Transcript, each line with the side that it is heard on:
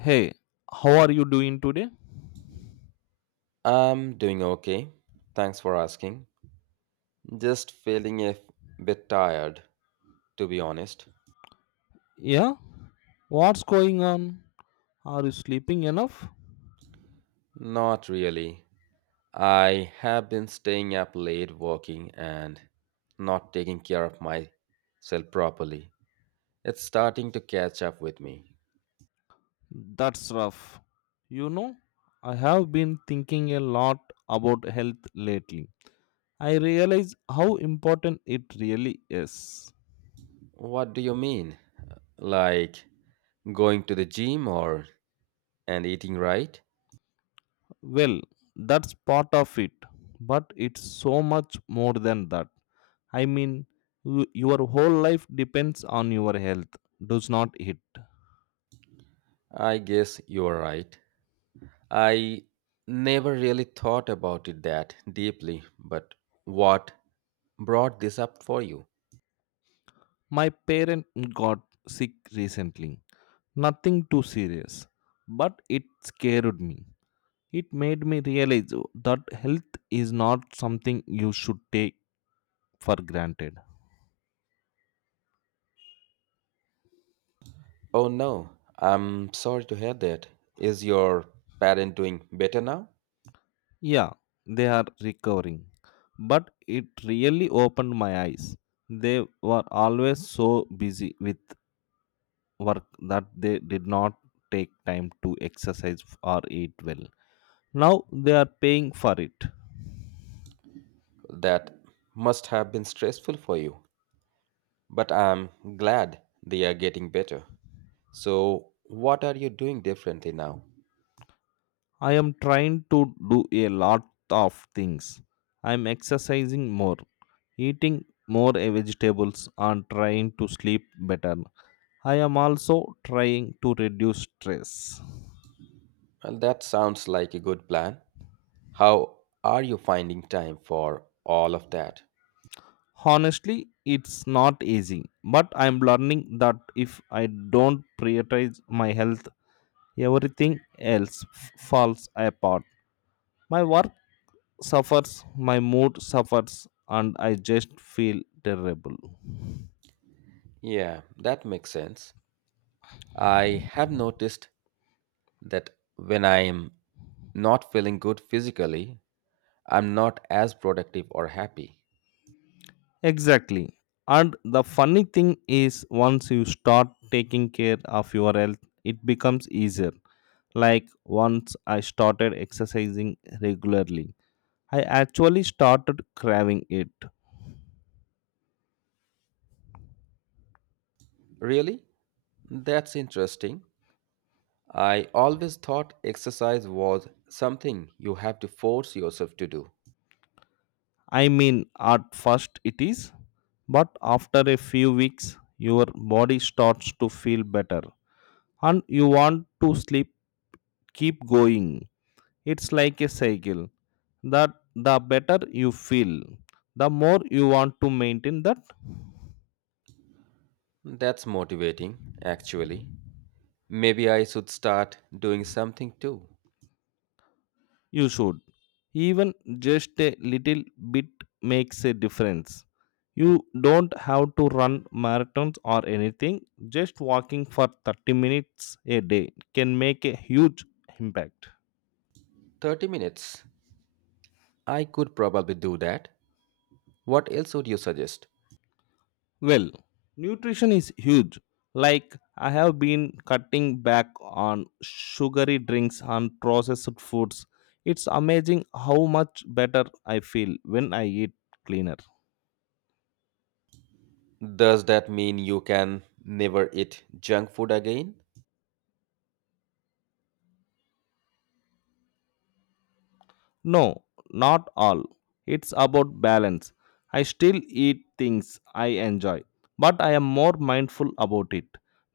left: Hey, how are you doing today?
right: I'm doing okay. Thanks for asking. Just feeling a bit tired, to be honest.
left: Yeah, what's going on? Are you sleeping enough?
right: Not really. I have been staying up late working and not taking care of myself properly. It's starting to catch up with me.
left: That's rough. You know, I have been thinking a lot about health lately. I realize how important it really is.
right: What do you mean? Like going to the gym or and eating right?
left: Well, that's part of it, but it's so much more than that. I mean, your whole life depends on your health, does not it?
right: I guess you're right. I never really thought about it that deeply, but what brought this up for you.
left: My parent got sick recently. Nothing too serious, but it scared me. It made me realize that health is not something you should take for granted.
right: Oh no, I'm sorry to hear that. Is your parent doing better now?
left: Yeah, they are recovering, but it really opened my eyes. They were always so busy with work that they did not take time to exercise or eat well. Now they are paying for it.
right: That must have been stressful for you, but I'm glad they are getting better. So, what are you doing differently now?
left: I am trying to do a lot of things. I am exercising more, eating more vegetables, and trying to sleep better. I am also trying to reduce stress.
right: Well, that sounds like a good plan. How are you finding time for all of that?
left: Honestly, it's not easy, but I'm learning that if I don't prioritize my health, everything else falls apart. My work suffers, my mood suffers, and I just feel terrible.
right: Yeah, that makes sense. I have noticed that when I am not feeling good physically, I'm not as productive or happy.
left: Exactly. And the funny thing is, once you start taking care of your health, it becomes easier. Like once I started exercising regularly, I actually started craving it.
right: Really? That's interesting. I always thought exercise was something you have to force yourself to do.
left: I mean, at first it is, but after a few weeks, your body starts to feel better and you want to sleep, keep going. It's like a cycle that the better you feel, the more you want to maintain that.
right: That's motivating, actually. Maybe I should start doing something too.
left: You should. Even just a little bit makes a difference. You don't have to run marathons or anything, just walking for 30 minutes a day can make a huge impact.
right: 30 minutes. I could probably do that. What else would you suggest?
left: Well, nutrition is huge. Like, I have been cutting back on sugary drinks and processed foods. It's amazing how much better I feel when I eat cleaner.
right: Does that mean you can never eat junk food again?
left: No, not all. It's about balance. I still eat things I enjoy, but I am more mindful about it.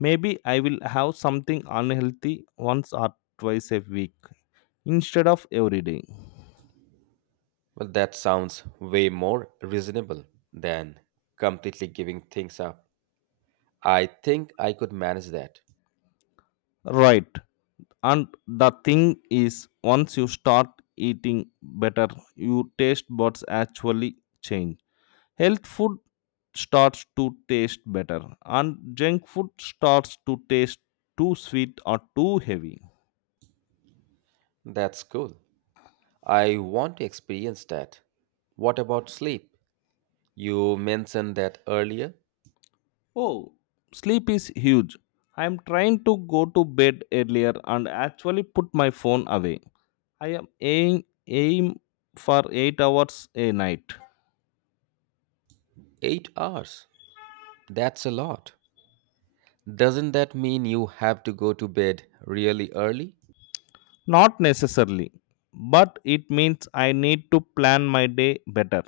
left: Maybe I will have something unhealthy once or twice a week instead of every day.
right: Well, that sounds way more reasonable than completely giving things up. I think I could manage that.
left: Right. And the thing is, once you start eating better, your taste buds actually change. Health food starts to taste better, and junk food starts to taste too sweet or too heavy.
right: That's cool. I want to experience that. What about sleep? You mentioned that earlier.
left: Oh, sleep is huge. I'm trying to go to bed earlier and actually put my phone away. I am aim for 8 hours a night.
right: 8 hours. That's a lot. Doesn't that mean you have to go to bed really early?
left: Not necessarily, but it means I need to plan my day better.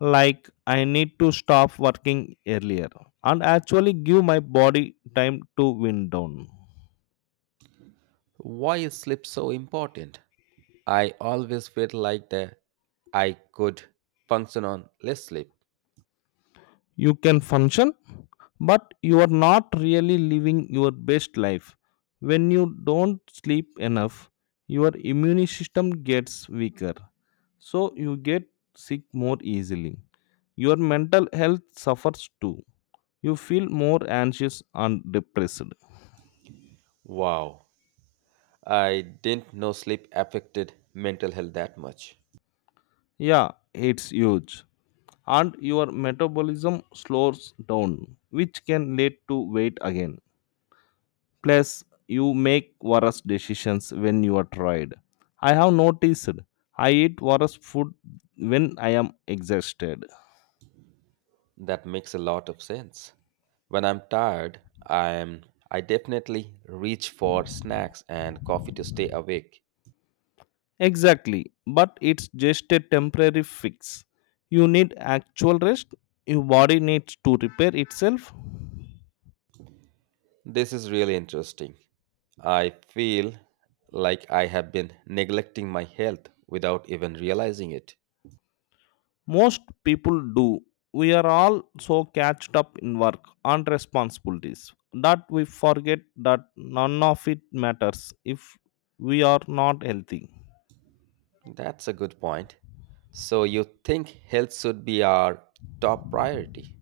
left: Like I need to stop working earlier and actually give my body time to wind down.
right: Why is sleep so important? I always felt like that I could function on less sleep.
left: You can function, but you are not really living your best life when you don't sleep enough. Your immune system gets weaker, so you get sick more easily. Your mental health suffers too. You feel more anxious and depressed.
right: Wow. I didn't know sleep affected mental health that much.
left: Yeah, it's huge. And your metabolism slows down, which can lead to weight again. Plus, you make worse decisions when you are tired. I have noticed I eat worse food when I am exhausted.
right: That makes a lot of sense. When I'm tired, I'm, I definitely reach for snacks and coffee to stay awake.
left: Exactly, but it's just a temporary fix. You need actual rest. Your body needs to repair itself.
right: This is really interesting. I feel like I have been neglecting my health without even realizing it.
left: Most people do. We are all so catched up in work and responsibilities that we forget that none of it matters if we are not healthy.
right: That's a good point. So you think health should be our top priority?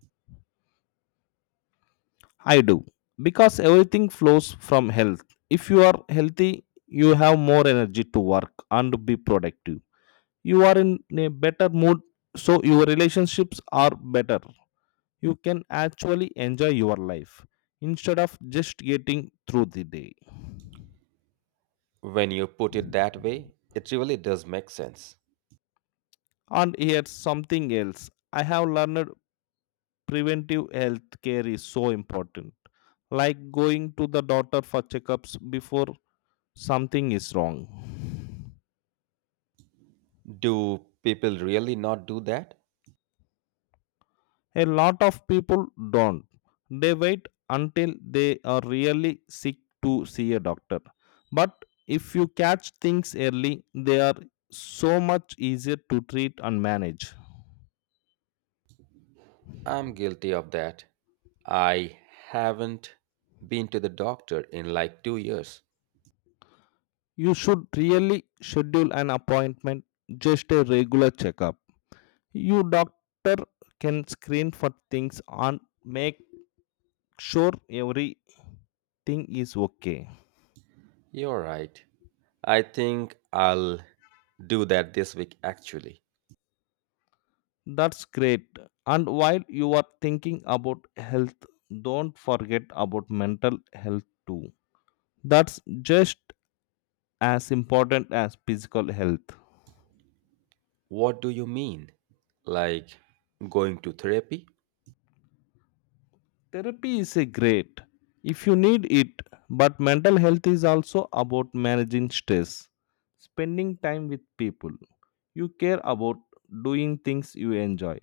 left: I do, because everything flows from health. If you are healthy, you have more energy to work and be productive. You are in a better mood, so your relationships are better. You can actually enjoy your life instead of just getting through the day.
right: When you put it that way, it really does make sense.
left: And here's something else I have learned: preventive health care is so important, like going to the doctor for checkups before something is wrong.
right: Do people really not do that?
left: A lot of people don't. They wait until they are really sick to see a doctor. But if you catch things early, they are so much easier to treat and manage.
right: I'm guilty of that. I haven't been to the doctor in like 2 years.
left: You should really schedule an appointment, just a regular checkup. You doctor can screen for things and make sure everything is okay.
right: You're right. I think I'll do that this week actually.
left: That's great. And while you are thinking about health, don't forget about mental health too. That's just as important as physical health.
right: What do you mean? Like going to therapy?
left: Therapy is a great if you need it, but mental health is also about managing stress, spending time with people you care about, doing things you enjoy,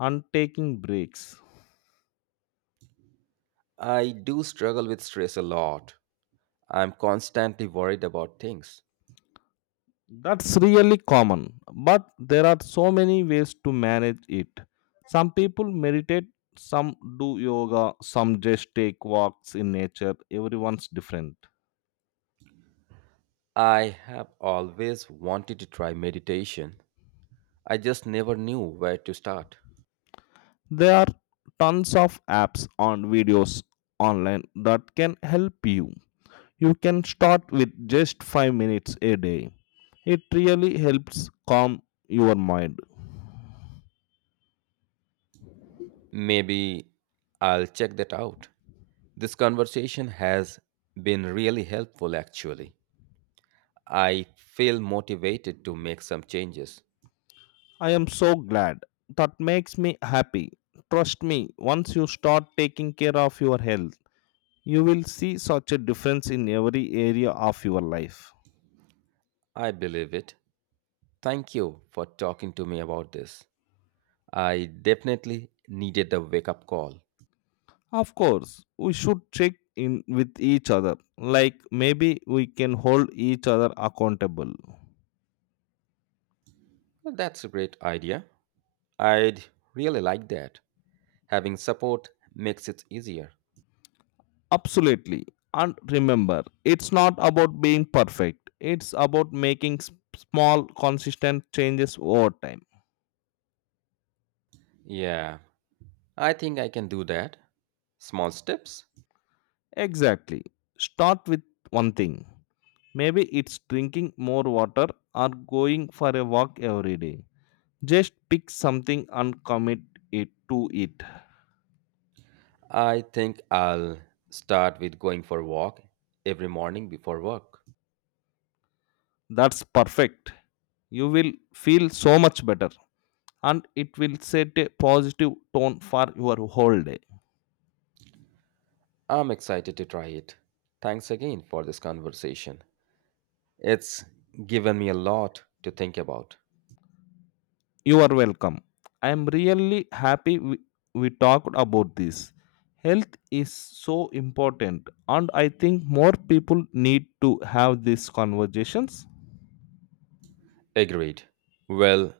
left: and taking breaks.
right: I do struggle with stress a lot. I'm constantly worried about things.
left: That's really common, but there are so many ways to manage it. Some people meditate, some do yoga, some just take walks in nature. Everyone's different.
right: I have always wanted to try meditation. I just never knew where to start.
left: There are tons of apps and videos online that can help you. You can start with just 5 minutes a day. It really helps calm your mind.
right: Maybe I'll check that out. This conversation has been really helpful, actually. I feel motivated to make some changes.
left: I am so glad. That makes me happy. Trust me, once you start taking care of your health, you will see such a difference in every area of your life.
right: I believe it. Thank you for talking to me about this. I definitely needed a wake up call.
left: Of course, we should check in with each other. Like maybe we can hold each other accountable.
right: Well, that's a great idea. I'd really like that. Having support makes it easier.
left: Absolutely. And remember, it's not about being perfect, it's about making small, consistent changes over time.
right: Yeah, I think I can do that. Small steps.
left: Exactly. Start with one thing. Maybe it's drinking more water or going for a walk every day. Just pick something and commit it to it.
right: I think I'll start with going for a walk every morning before work.
left: That's perfect. You will feel so much better and it will set a positive tone for your whole day.
right: I'm excited to try it. Thanks again for this conversation. It's given me a lot to think about.
left: You are welcome. I am really happy we talked about this. Health is so important and I think more people need to have these conversations.
right: Agreed. Well,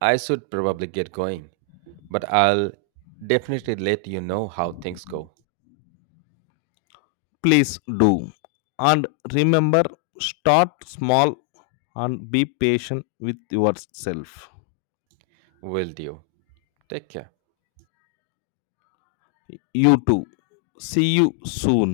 right: I should probably get going, but I'll definitely let you know how things go.
left: Please do. And remember, start small and be patient with yourself.
right: Will do. Take care.
left: You too. See you soon.